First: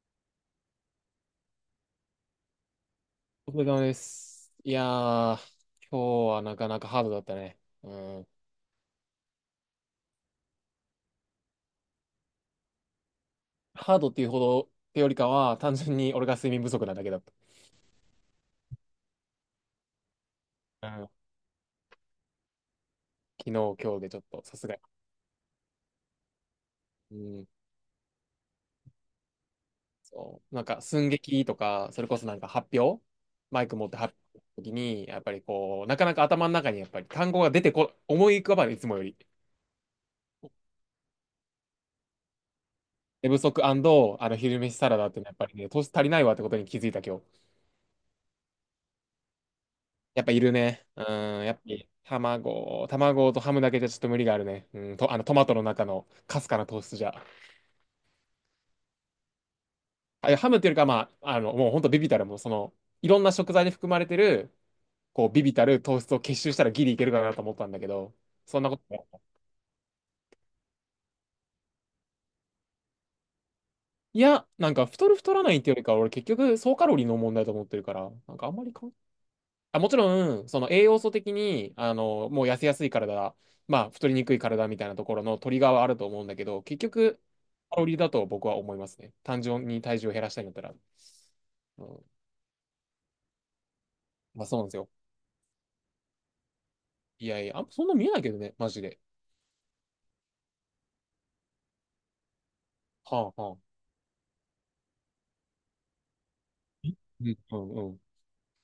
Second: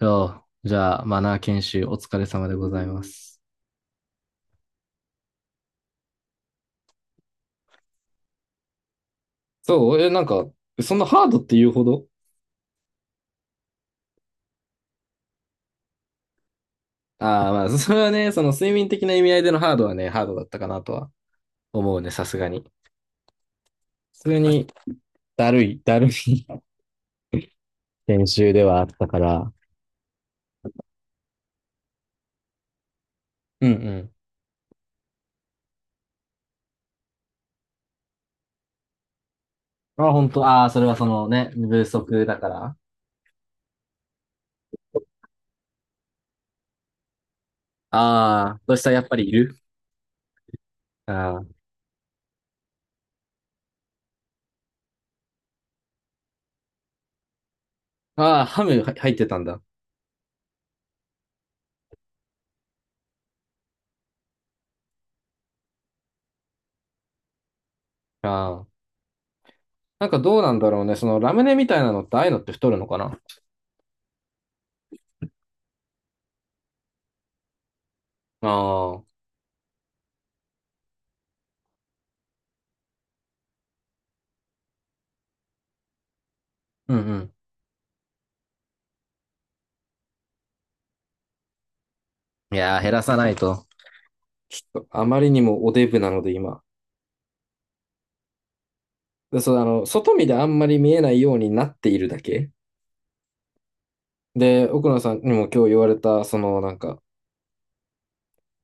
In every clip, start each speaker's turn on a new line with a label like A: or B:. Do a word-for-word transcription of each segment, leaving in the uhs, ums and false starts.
A: そじゃあ、マナー研修お疲れ様でございます。
B: お疲れ様です。いやー、今日はなかなかハードだったね。うん。
A: そう、え、なんか、そんなハードって言うほど、
B: ハードっていうほどってよりかは、単純に俺が睡眠不足なだけだった。
A: ああ、まあ、それはね、その睡眠的な意味合いでのハードはね、ハードだったかな
B: う
A: と
B: ん。
A: は思うね、さすがに。
B: 昨日、今日でちょっ
A: 普通
B: と、さ
A: に、
B: すがに。
A: だるい、だるい
B: うん。
A: 研修ではあったから。
B: そう。なんか、寸劇とか、それこそなんか発表マ
A: う
B: イク持って
A: ん
B: 発表の時に、やっぱりこう、なかなか頭の中にやっぱり単語が出てこ、思い浮かばない、いつもより。
A: うん。あ、本当、ああ、それはそのね、不足だから。
B: 寝不足あの昼飯サラダってのはやっぱりね、糖足りないわってことに気づいた今日。
A: ああ、そしたらやっぱりいる。
B: やっぱいるね。うん、やっ
A: あ
B: ぱり卵、卵とハムだけじゃちょっと無理があるね。うん、と、あのトマトの中のかすかな糖質じゃ。
A: あ、ああ、ハムは入ってたんだ。
B: あ、いやハムっていうよりか、まあ、あの、もうほんとビビたる、もうその、いろんな食材に含まれてる、こう、ビビたる糖質を結集したらギリいけるかなと思ったんだけど、
A: あ
B: そんなこ
A: あ。
B: とない。
A: なんかどうなんだろうね、そのラムネみたいなのって、ああいうのって太るのかな。
B: いや、なんか太る太らないっていうよりかは、俺結局総カロリーの問題だと思ってるから、なんかあんまり関
A: ああ、
B: あ、もちろん、その栄養素的に、あの、もう痩せやすい体、まあ、太りにくい体みたいなところのトリガーはあると思うんだけど、結
A: うんう
B: 局、
A: ん。
B: カロリーだと僕は思いますね。単純に体重を減らしたいんだったら。うん、
A: いやー、減らさないと。
B: まあ、そう
A: ち
B: なんです
A: ょっと
B: よ。
A: あまりにもおデブなので今。
B: いやいや、あんまそんな見えないけどね、マジで。
A: で、そう、あの、外見であんまり見えないようになっているだけ。
B: はあ、はあ。
A: で、奥野さんにも今日言われた、そのなんか、
B: うん、うん、うん。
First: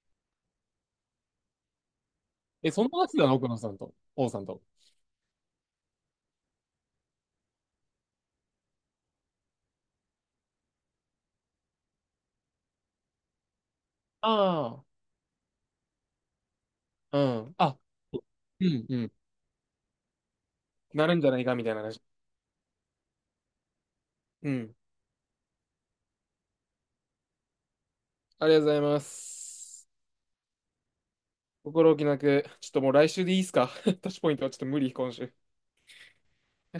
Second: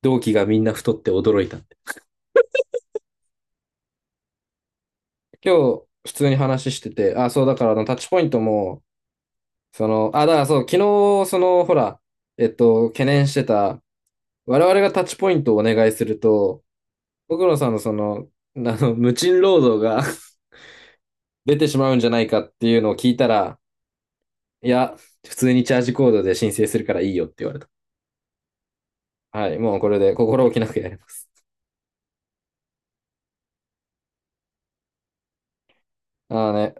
A: 同期がみんな太って驚いたって。
B: え、そんな話だな、奥野さんと、王さんと。
A: 今日、普通に話してて、あ、そう、だからあの、タッチポイントも、その、あ、だからそう、昨日、その、ほら、えっと、懸念してた、我々
B: あ
A: がタッチポイントをお願いすると、
B: あ、う
A: 奥
B: ん。
A: 野さんの
B: あ、
A: その、あ
B: うん、
A: の、
B: うん。
A: 無賃労働が
B: なるんじゃな いか、
A: 出
B: み
A: て
B: たい
A: し
B: な
A: まうん
B: 話。
A: じゃないかっていうのを聞いたら、
B: う
A: い
B: ん。
A: や、普通にチャージコードで申請するからいいよって言われた。
B: ありがとうございま
A: はい、もう
B: す。
A: これで心置きなくやります。
B: 心置きなく、ちょっともう来週でいいっすか？ タッチポイントはちょっと無理、今週。
A: ああね、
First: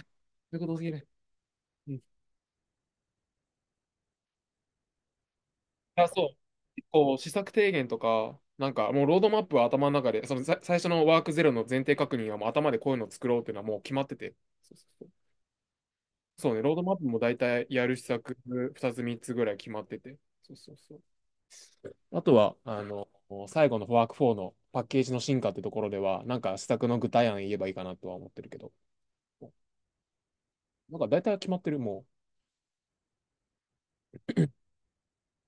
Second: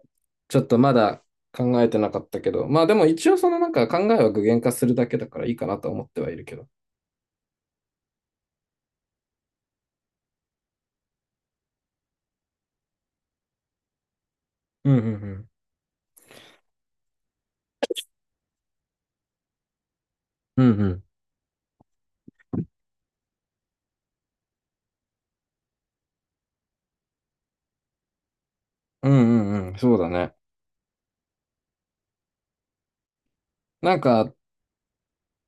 A: ち
B: そう
A: ょ
B: いう
A: っ
B: こと
A: と
B: すぎ
A: ま
B: る。
A: だ考え
B: う
A: て
B: ん。
A: なかったけど、まあでも一応そのなんか考えは具現化するだけだからいいかなと思っ
B: あ、
A: て
B: そ
A: はい
B: う。
A: るけど。
B: 結構、施策提言とか、なんかもうロードマップは頭の中で、そのさ最初のワークゼロの前提確認はもう頭でこういうのを作ろうっていうのはもう決まってて。そうそう
A: うんう
B: そう。
A: ん
B: そうね、ロードマップも大体やる施策ふたつみっつぐらい決まってて。そう
A: うん。
B: そ
A: う
B: う
A: んう
B: そ
A: ん。
B: う。あとは、あの、最後のワークよんのパッケージの進化ってところでは、なんか施策の具体案言えばいいかなとは思ってるけど。
A: うんうんうん。そうだね。
B: なんか大体は決まってる、も
A: なんか、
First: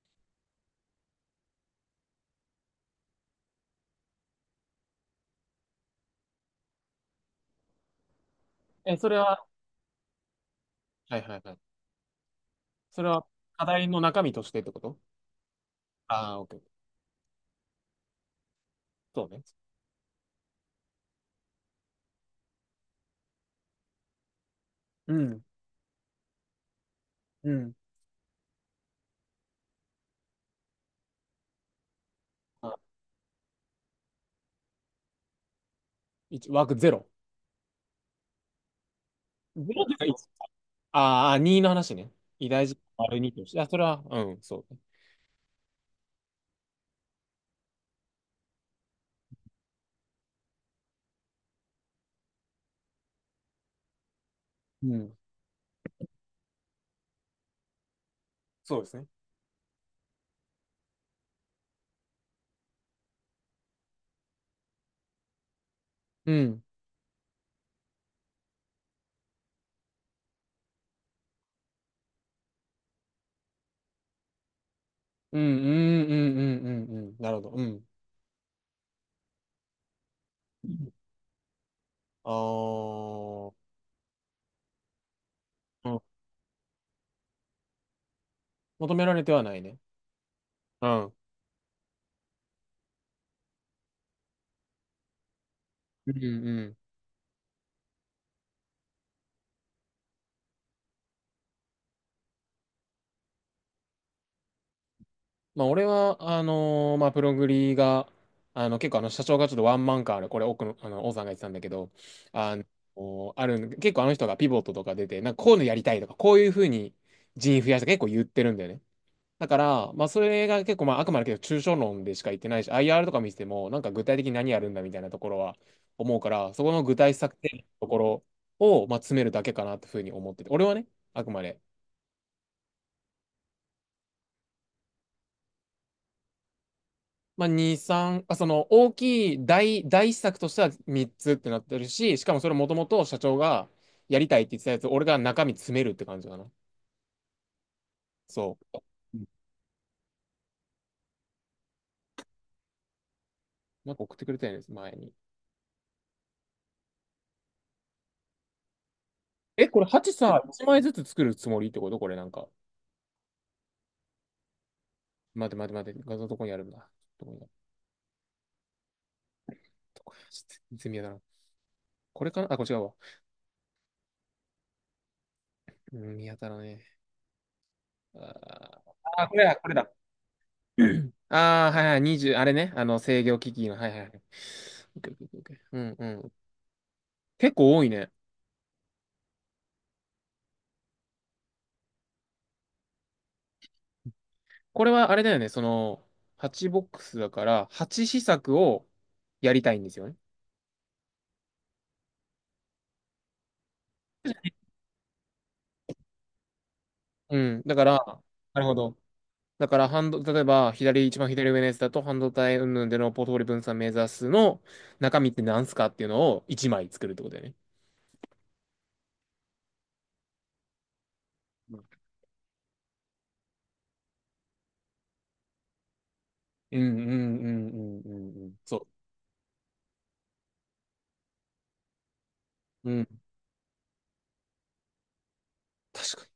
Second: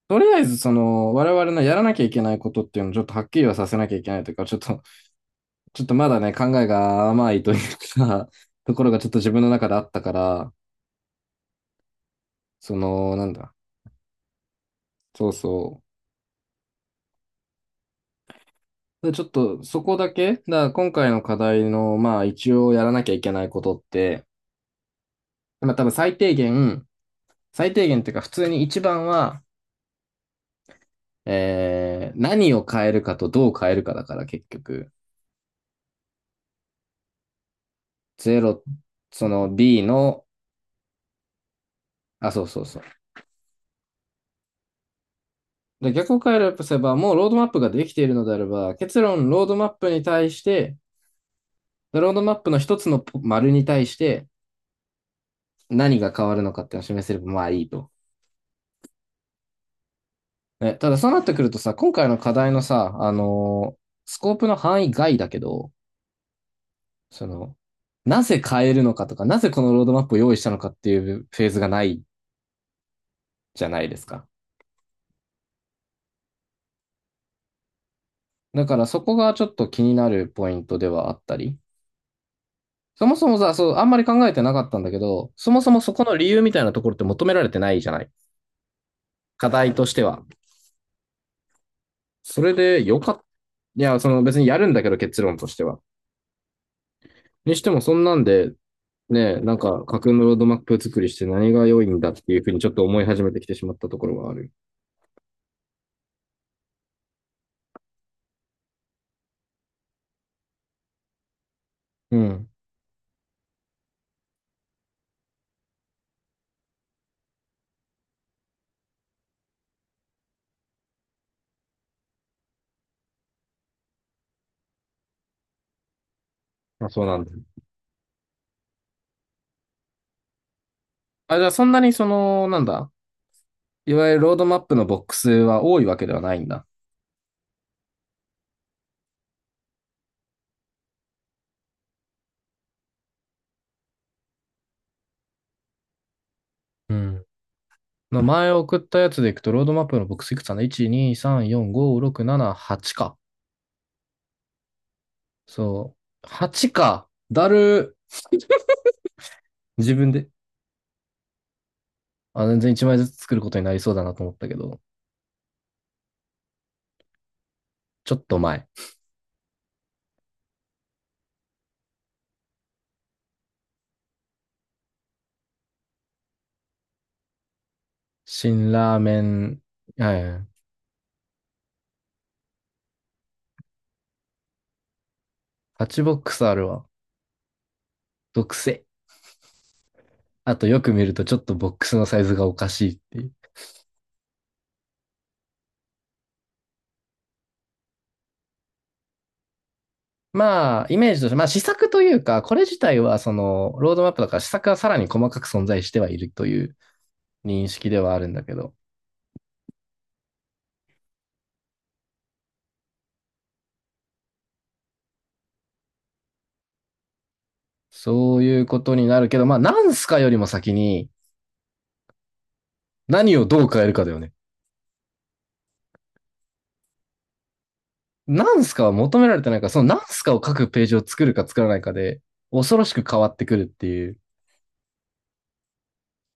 A: とりあえずその我々のやらなきゃいけないことっていうのをちょっとはっきりはさせなきゃいけないというか、ちょっと、ちょっとまだね、考えが甘いというか、ところ
B: う。え、
A: がちょ
B: そ
A: っ
B: れ
A: と自分
B: は、
A: の中であったから、
B: はいはいはい。
A: そ
B: それ
A: の、
B: は
A: なんだ、
B: 課題の中身としてってこと？
A: そうそう。
B: ああー、オッケー。
A: でちょ
B: そ
A: っ
B: うね。
A: とそこだけ、だから今回の課題の、まあ一応やらなきゃいけないことって、
B: うん。
A: まあ多分最低限、
B: う
A: 最
B: ん。
A: 低限っていうか普通に一番は、えー、何を
B: あ、
A: 変えるかとどう変えるかだから結局、
B: いち、枠ゼロ
A: ゼロ、その
B: ゼ
A: B
B: ロとか
A: の、
B: いち。ああ、にの話ね。
A: あ、そう
B: 偉
A: そう
B: 大事
A: そう。
B: 丸にとして。あ、それは、うん、そう。
A: で、逆を変えるとすれば、もうロードマップができているのであれば、結論、ロードマップに対して、ロードマップの一つの丸に対して
B: うん、
A: 何が変わるのかっていうのを示せれば、まあいいと。
B: そうですね。
A: ね、ただそうなってくるとさ、今回の課題のさ、あのースコープの範囲外だけど、
B: うん、
A: その、なぜ変えるのかとか、なぜこのロードマップを用意したのかっていうフェーズがないじゃないですか。
B: うん、うん、うん、うん、うん、うん。なるほど。うん。
A: だからそこがちょっと気になるポイントではあったり。
B: あ
A: そもそも
B: あ
A: さ、
B: ー、
A: そう、あんまり考えてなかったんだけど、そもそも
B: う
A: そ
B: ん。
A: この理由みたいなところって求められてないじゃない。
B: 求められては
A: 課
B: ない
A: 題
B: ね。
A: としては。
B: うん。
A: それでよかった。いや、その別にやるんだけど結論としては。
B: うん、うん。
A: にしてもそんなんで、ね、なんか架空のロードマップ作りして何が良いんだっていうふうにちょっと思い始めてきてしまったところがある。
B: まあ、俺は、あのーまあ、プログリが、あの、結構、あの、社長がちょっとワンマンカーで、これ、奥の、あの、王さんが言ってたんだけど、
A: うん。
B: あの、あるん結構あの人がピボットとか出て、なんか、こういうのやりたいとか、こういうふうに人員増やした結構言ってるんだよね。だから、まあ、それが結構、まあ、あくまでけど、抽象論でしか言ってないし、アイアール とか見てても、なんか具体的に何やるんだみたいなところは思うから、そこの
A: あ、
B: 具
A: そう
B: 体
A: なんだ。
B: 策定のところを、まあ、詰めるだけかなってふうに思ってて、俺はね、あく
A: あ、
B: ま
A: じゃあ
B: で。
A: そんなにその、なんだ、いわゆるロードマップのボックスは多いわけではないんだ。
B: まあ、に、さん、あ、その大きい大、大施策としてはみっつってなってるし、しかもそれもともと社長がやりたいって言ってたやつ、俺が中身詰めるって感じかな。
A: うん。まあ前
B: そ
A: 送
B: う。
A: ったやつ
B: うん、
A: でいくと、ロードマップのボックスいくつかな？ いち、に、さん、よん、ご、ろく、なな、はちか。
B: なんか送ってくれたんです、前に。
A: そう。はちか。だる
B: え、これ
A: 自分
B: はち
A: で。
B: さ、いちまいずつ作るつもりってことこれなん
A: あ、
B: か？
A: 全然いちまいずつ作ることになりそうだなと思ったけど、
B: 待て待て待て、画像どこにあるんだ。どこにある
A: ちょっと前。
B: どこにあるちょっと全然見当たらん。これかなあ、これ違うわ。うん、見当たらねえ。
A: 辛ラーメ
B: あーあー、これだ、
A: ン、
B: これだ。
A: はいはい、
B: ああ、はいはい、にじゅうあれね。あの、制御機器の、はいはいはい。オッケーオッケーオッケーう
A: パ
B: ん
A: チ
B: う
A: ボッ
B: ん。
A: クスあるわ。
B: 結構多いね。
A: 毒性。あとよく見るとちょっとボックスのサイズがおかしいっていう。
B: これはあれだよね、その、はちボックスだから、はち施策をやりたいんですよね。
A: まあ、イメージとして、まあ試作というか、これ自体はその、ロードマップだから試作はさらに細かく存在してはいるという
B: うん。
A: 認
B: だか
A: 識
B: ら、
A: ではあるんだけ
B: なる
A: ど、
B: ほど。だから、半導、例えば、左、一番左上のやつだと、半導体云々でのポートフォリオ分散目指すの中身って何すかっていうのをいちまい作るってことだよね。
A: そういうことになるけど、まあ、なんすかよりも先に
B: うん
A: 何をどう変えるかだよね。
B: うんうんうんうんうんう
A: ナ
B: ん。
A: ンすか
B: そ
A: は求められてないから、そのナンすかを書くページを作るか作らないかで、恐ろ
B: う。
A: し
B: う
A: く変
B: ん。
A: わってくるっていう。
B: 確かに。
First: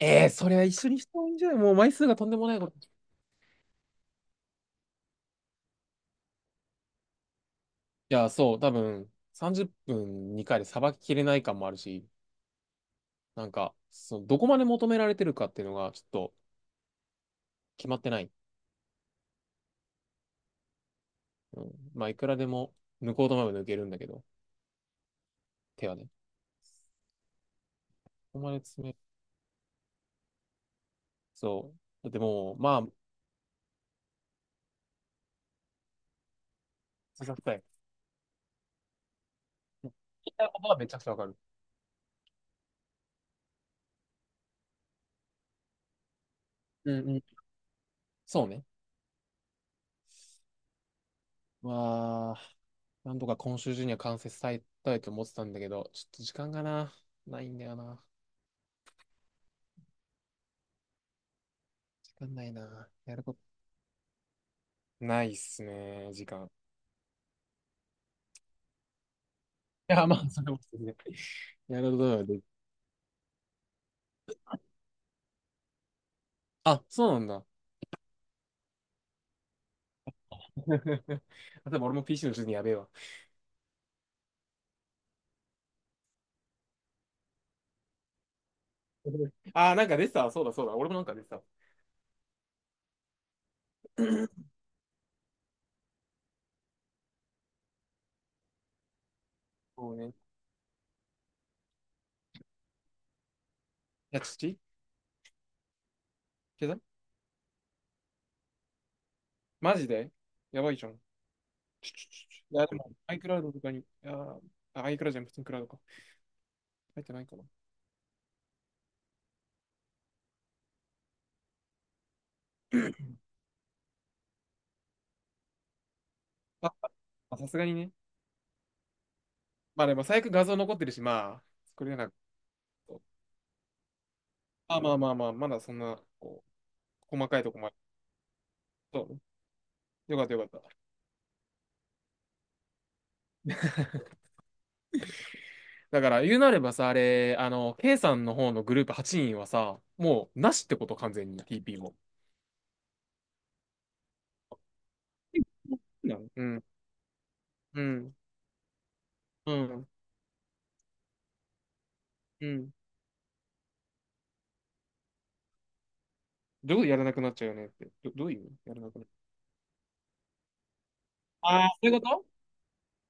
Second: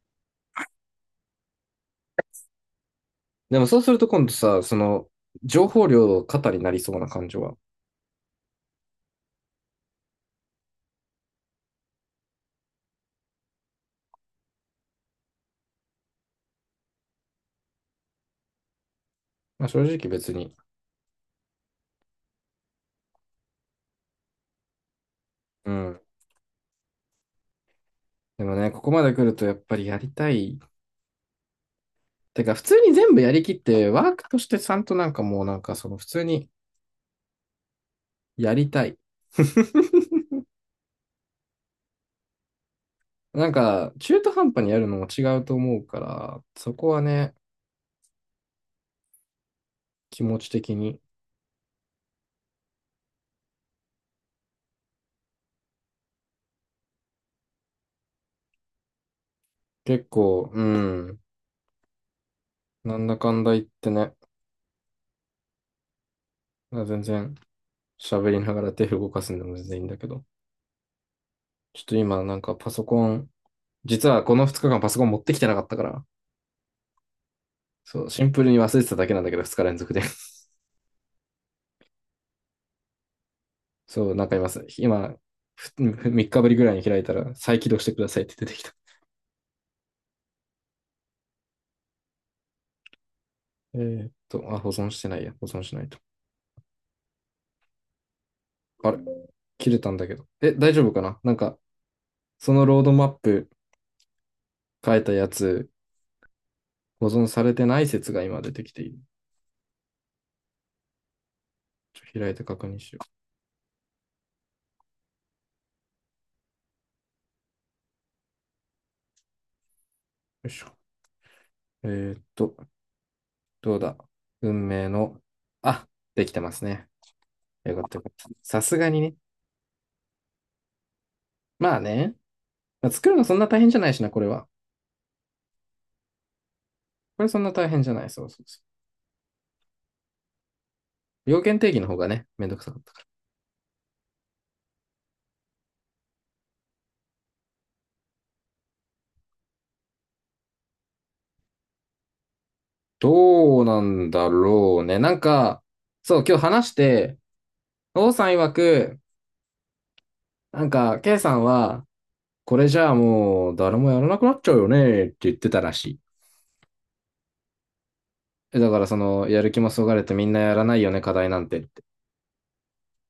B: ええー、それは一緒にした方がいいんじゃない？もう枚数がとんでもないこと。い
A: でもそうすると今度さ、その、情報量過多になりそうな感じは、
B: や、そう。多分、さんじゅっぷんにかいでさばききれない感もあるし。なんか、そのどこまで求められてるかっていうのがちょっと決まってない。
A: まあ、正直別に、
B: うん、まあ、いくらでも抜こうと思えば抜けるんだけど、
A: う
B: 手は
A: ん。
B: ね。ここ
A: で
B: ま
A: も
B: で
A: ね、こ
B: 詰
A: こ
B: め、
A: まで来るとやっぱりやりたい。
B: そう。だって
A: てか、
B: も
A: 普
B: う、
A: 通
B: まあ、
A: に全部やりきって、ワークとしてちゃんとなんかもうなんかその普通に
B: ささたい。
A: やりたい。
B: 言 いたいことはめちゃくちゃわかる。
A: なんか、中途半端にやるのも違うと思うから、そこ
B: う
A: は
B: んう
A: ね、
B: ん。そうね。
A: 気持ち的に。
B: まあ、なんとか今週中には完成されたいと思ってたんだけど、ちょっと時間がな、ないんだよな。
A: 結構、うん、
B: 時間ないな。
A: なん
B: や
A: だ
B: る
A: か
B: こと
A: んだ言ってね、
B: ないっすね、時間。い
A: 全然喋りながら手動かすんでも全然いいんだけ
B: や、ま
A: ど、
B: あ、それも、ね、
A: ち
B: や
A: ょっ
B: る
A: と
B: ことは
A: 今な
B: で。
A: んかパソコン、実はこのふつかかんパソコン持ってきてなかったから、
B: あ、そうなんだ。
A: そう、シンプルに忘れてただけなんだけど、ふつか連続で。
B: でも俺も ピーシー の時にやべえわ。
A: そう、なんか今す、今、さん 日ぶりぐらいに開いたら、再起動してくださいって出てきた。
B: ああ、なんか出てた。そうだそうだ。俺もなんか出てた。
A: えー、と、あ、保存してないや。保存しないと。あれ切れた
B: そ
A: ん
B: う
A: だ
B: ね。い
A: けど。え、大丈夫かななんか、そのロードマップ
B: や、土
A: 書いたやつ、
B: 消さ
A: 保存されてない説が今出てきている。
B: マジでやばいじゃん。ちょちょ
A: ちょ
B: ちょ
A: っと開いて
B: ちょい
A: 確
B: や、で
A: 認
B: も、
A: しよ
B: iCloud とかに、あー、あ iCloud じゃん、普通にクラウドか。入ってないかな。
A: う。よいしょ。えーっと、どうだ運命の、あ、できてます
B: あ、
A: ね。
B: まあさすがに
A: よかっ
B: ね。
A: たよかった。さすがにね。
B: まあでも、最悪画像残ってるし、まあ、
A: まあ
B: 作れな
A: ね。
B: く
A: まあ
B: と
A: 作るのそんな大変じゃないしな、これは。
B: あ、まあまあまあ、まだそんな、こう、
A: こ
B: 細
A: れ
B: か
A: そん
B: いと
A: な
B: こ
A: 大
B: まで。
A: 変じゃない。そうそうそ
B: そうね。よかったよかった。
A: う。要件定義の方がね、めんどくさかった。
B: だから、言うなればさ、あれ、あの、K さんの方のグループはちにんはさ、もう、なしってこと、完全に、ティーピー も。
A: どうなんだろうね。なんか、そう、今日
B: うん。
A: 話して、
B: う
A: 王
B: ん。
A: さん曰く、
B: うん。
A: なんか、K さんは、
B: う
A: これ
B: ん。
A: じゃあもう、誰もやらなくなっちゃうよね、って言ってたらしい。
B: どういうことやらなくなっちゃうよねって。ど、どういう
A: え、だ
B: や
A: か
B: ら
A: ら、
B: な
A: そ
B: くなっ、
A: の、やる気もそがれてみんなやらないよね、課題なんてっ
B: ああー、そ
A: て。
B: ういうこと、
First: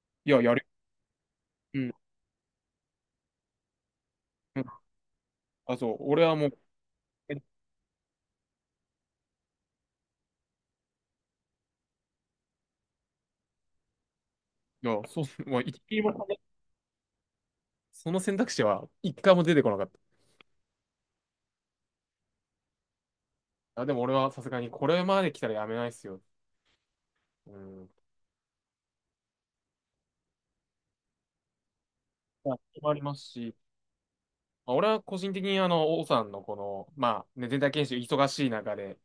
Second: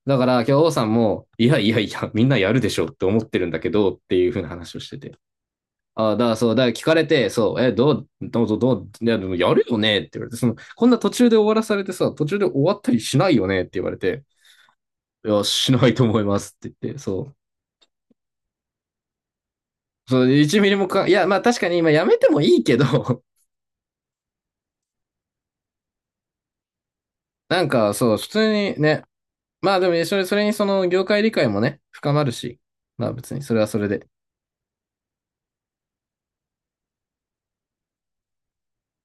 A: だか
B: い
A: ら、
B: や、
A: 今日
B: やる。
A: 王さんも、いやいや
B: う
A: い
B: ん。
A: や、みんなやるでしょって思ってるんだけど、っていうふうな
B: うん。
A: 話をしてて。
B: あ、そう。
A: ああ、だ
B: 俺
A: から
B: はも
A: そう、
B: う、
A: だから聞かれて、
B: えい
A: そう、え、どう、どうぞどう、いや、でもやるよねって言われて、その、こんな途中で終わらされてさ、途中で終わったりしないよねって言われて、
B: や、そう、
A: いや、
B: まあ、
A: し
B: 一
A: ない
B: ミリ
A: と
B: も
A: 思い
B: 考え
A: ますって言って、そう。
B: その選択肢は一回も出てこなかった。
A: そう、いちミリミリもか、いや、まあ確かに今やめてもいいけど、
B: あ、でも俺はさすがにこれまで来たらやめないっすよ。う
A: なん
B: ん。
A: かそう、普通にね、まあでも、それ、それにその業界理解もね、深まる
B: まあ、
A: し、
B: それもあり
A: まあ
B: ます
A: 別にそ
B: し、
A: れはそれで。
B: まあ、俺は個人的にあの、王さんのこの、まあ、ね、全体研修忙しい中で、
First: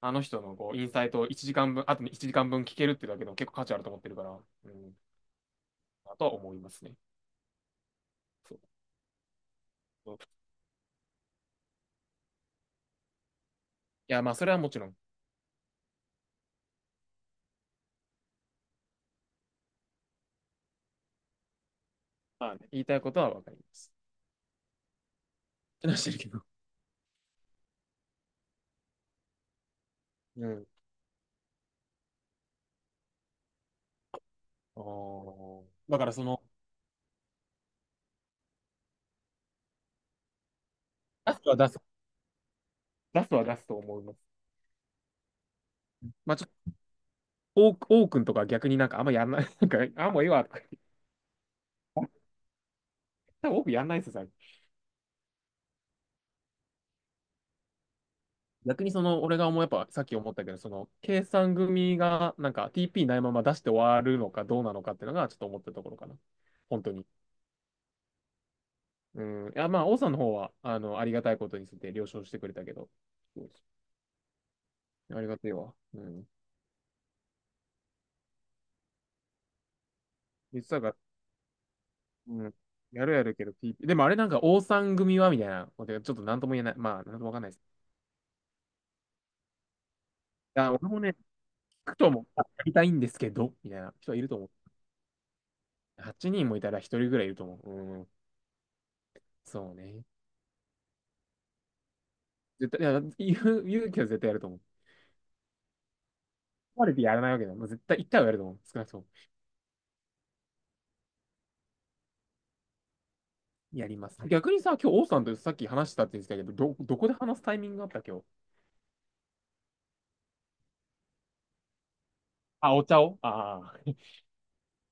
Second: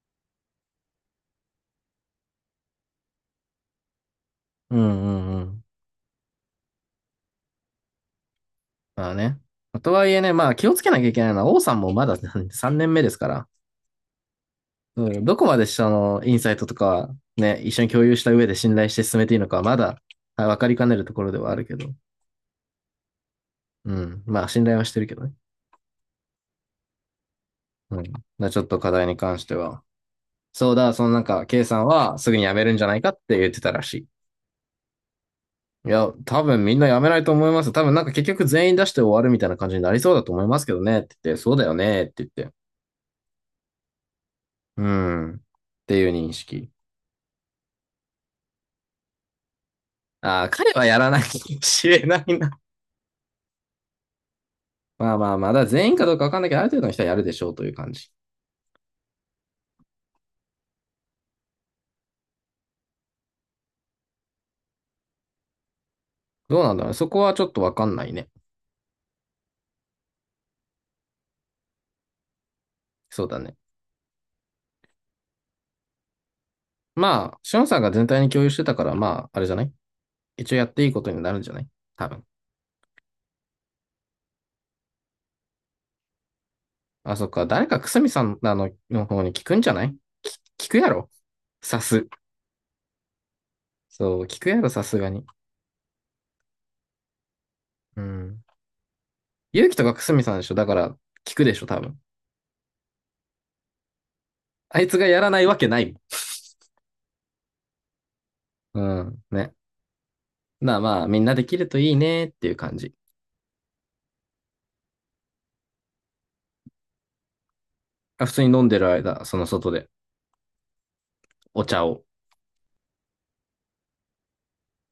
B: あの人のこう、インサイトをいちじかんぶん、あといちじかんぶん聞けるってだけでも結構価値あると思ってるから、う
A: うん
B: ん。
A: うんうん。
B: だとは思いますね。そう。
A: まあね。とはい
B: そう
A: えね、まあ気をつけなきゃいけないのは、王さんもまださんねんめですから、
B: いや、まあ、それはもちろん。
A: うん、どこまでそのインサイトとかね、一緒に共有した上で信頼して進めていいのかはまだ分かりかねるところではあるけど、
B: まあね、言いたいことはわかります。
A: うん。まあ信頼はしてるけどね。
B: ってなしてるけど。
A: うん。まあちょっと課題に関しては、
B: うん。
A: そうだ、そのなんか、K さんはすぐに辞めるんじゃないかって言ってたらし
B: お
A: い。い
B: あ。だか
A: や、
B: らその、
A: 多分みんな辞めないと思います。多分なんか結局全員出して終わるみたいな感じになりそうだと思いますけどねって言
B: 出
A: って、
B: す
A: そ
B: は
A: うだ
B: 出
A: よ
B: す。
A: ねって言って。
B: 出すは出すと思います。
A: うん。っていう認
B: まあちょっ
A: 識。
B: と、オークオークとか逆になんかあんまやんない。なんか、あ、もういい
A: あ
B: わ
A: あ、
B: とか言っ
A: 彼
B: て。
A: はやらないかもしれないな。
B: 多分オーやんないですよ、最近。
A: まあまあまあ、だから全員かどうかわかんないけど、ある程度の人はやるでしょうという感じ。
B: 逆にその、俺が思う、やっぱさっき思ったけど、その、計算組がなんか ティーピー ないまま出して終わるのかどうなのかっていうのがちょっと思ったところかな。
A: どうなんだ
B: 本
A: ろう
B: 当
A: ね。
B: に。
A: そこはちょっとわかんないね。
B: うん。いや、まあ、王さんの方は、あの、ありがたいことについて了承してくれたけど、
A: そうだね。
B: ありがたいわ。うん。
A: まあ、シオンさんが全体に共有してたから、まあ、あれじゃない、一応
B: 言っ
A: や
B: て
A: っ
B: た
A: て
B: か
A: いい
B: ら、
A: ことになるんじゃない、多分。
B: うん。やるやるけど、ピーピーでもあれなんか、王さん組はみたいなことがちょっとなんとも言えない。まあ、
A: あ、
B: なんと
A: そ
B: も
A: っ
B: わかん
A: か。
B: ないで
A: 誰
B: す。
A: かくすみさんあのの方に聞くんじゃない、き聞
B: あ、
A: く
B: 俺
A: や
B: も
A: ろ
B: ね、聞
A: さ
B: く
A: す。
B: ともやりたいんですけど、みたいな人は
A: そ
B: い
A: う、
B: ると
A: 聞く
B: 思
A: やろ、さすがに。
B: う。はちにんもいたら一人ぐらいいると思う。
A: う
B: うん。
A: ん。勇
B: そ
A: 気
B: う
A: とかく
B: ね。
A: すみさんでしょだから、聞くでしょ、多分。
B: 絶対、いや、言う、言うけど絶対やると思う。
A: あいつがやらないわけない
B: 壊れてやらないわけだ。もう絶対いっかいはやると思う。少
A: も
B: なくと
A: ん。う
B: も。
A: ん。ね。なあまあ、みんなできるといいねっていう感じ。
B: やります。逆にさ、今日王さんとさっき話したって言ってたけど、ど、どこで話すタイミングがあった今日。
A: あ普通に飲んでる間、その外で、お茶を。
B: あ、お茶をああー。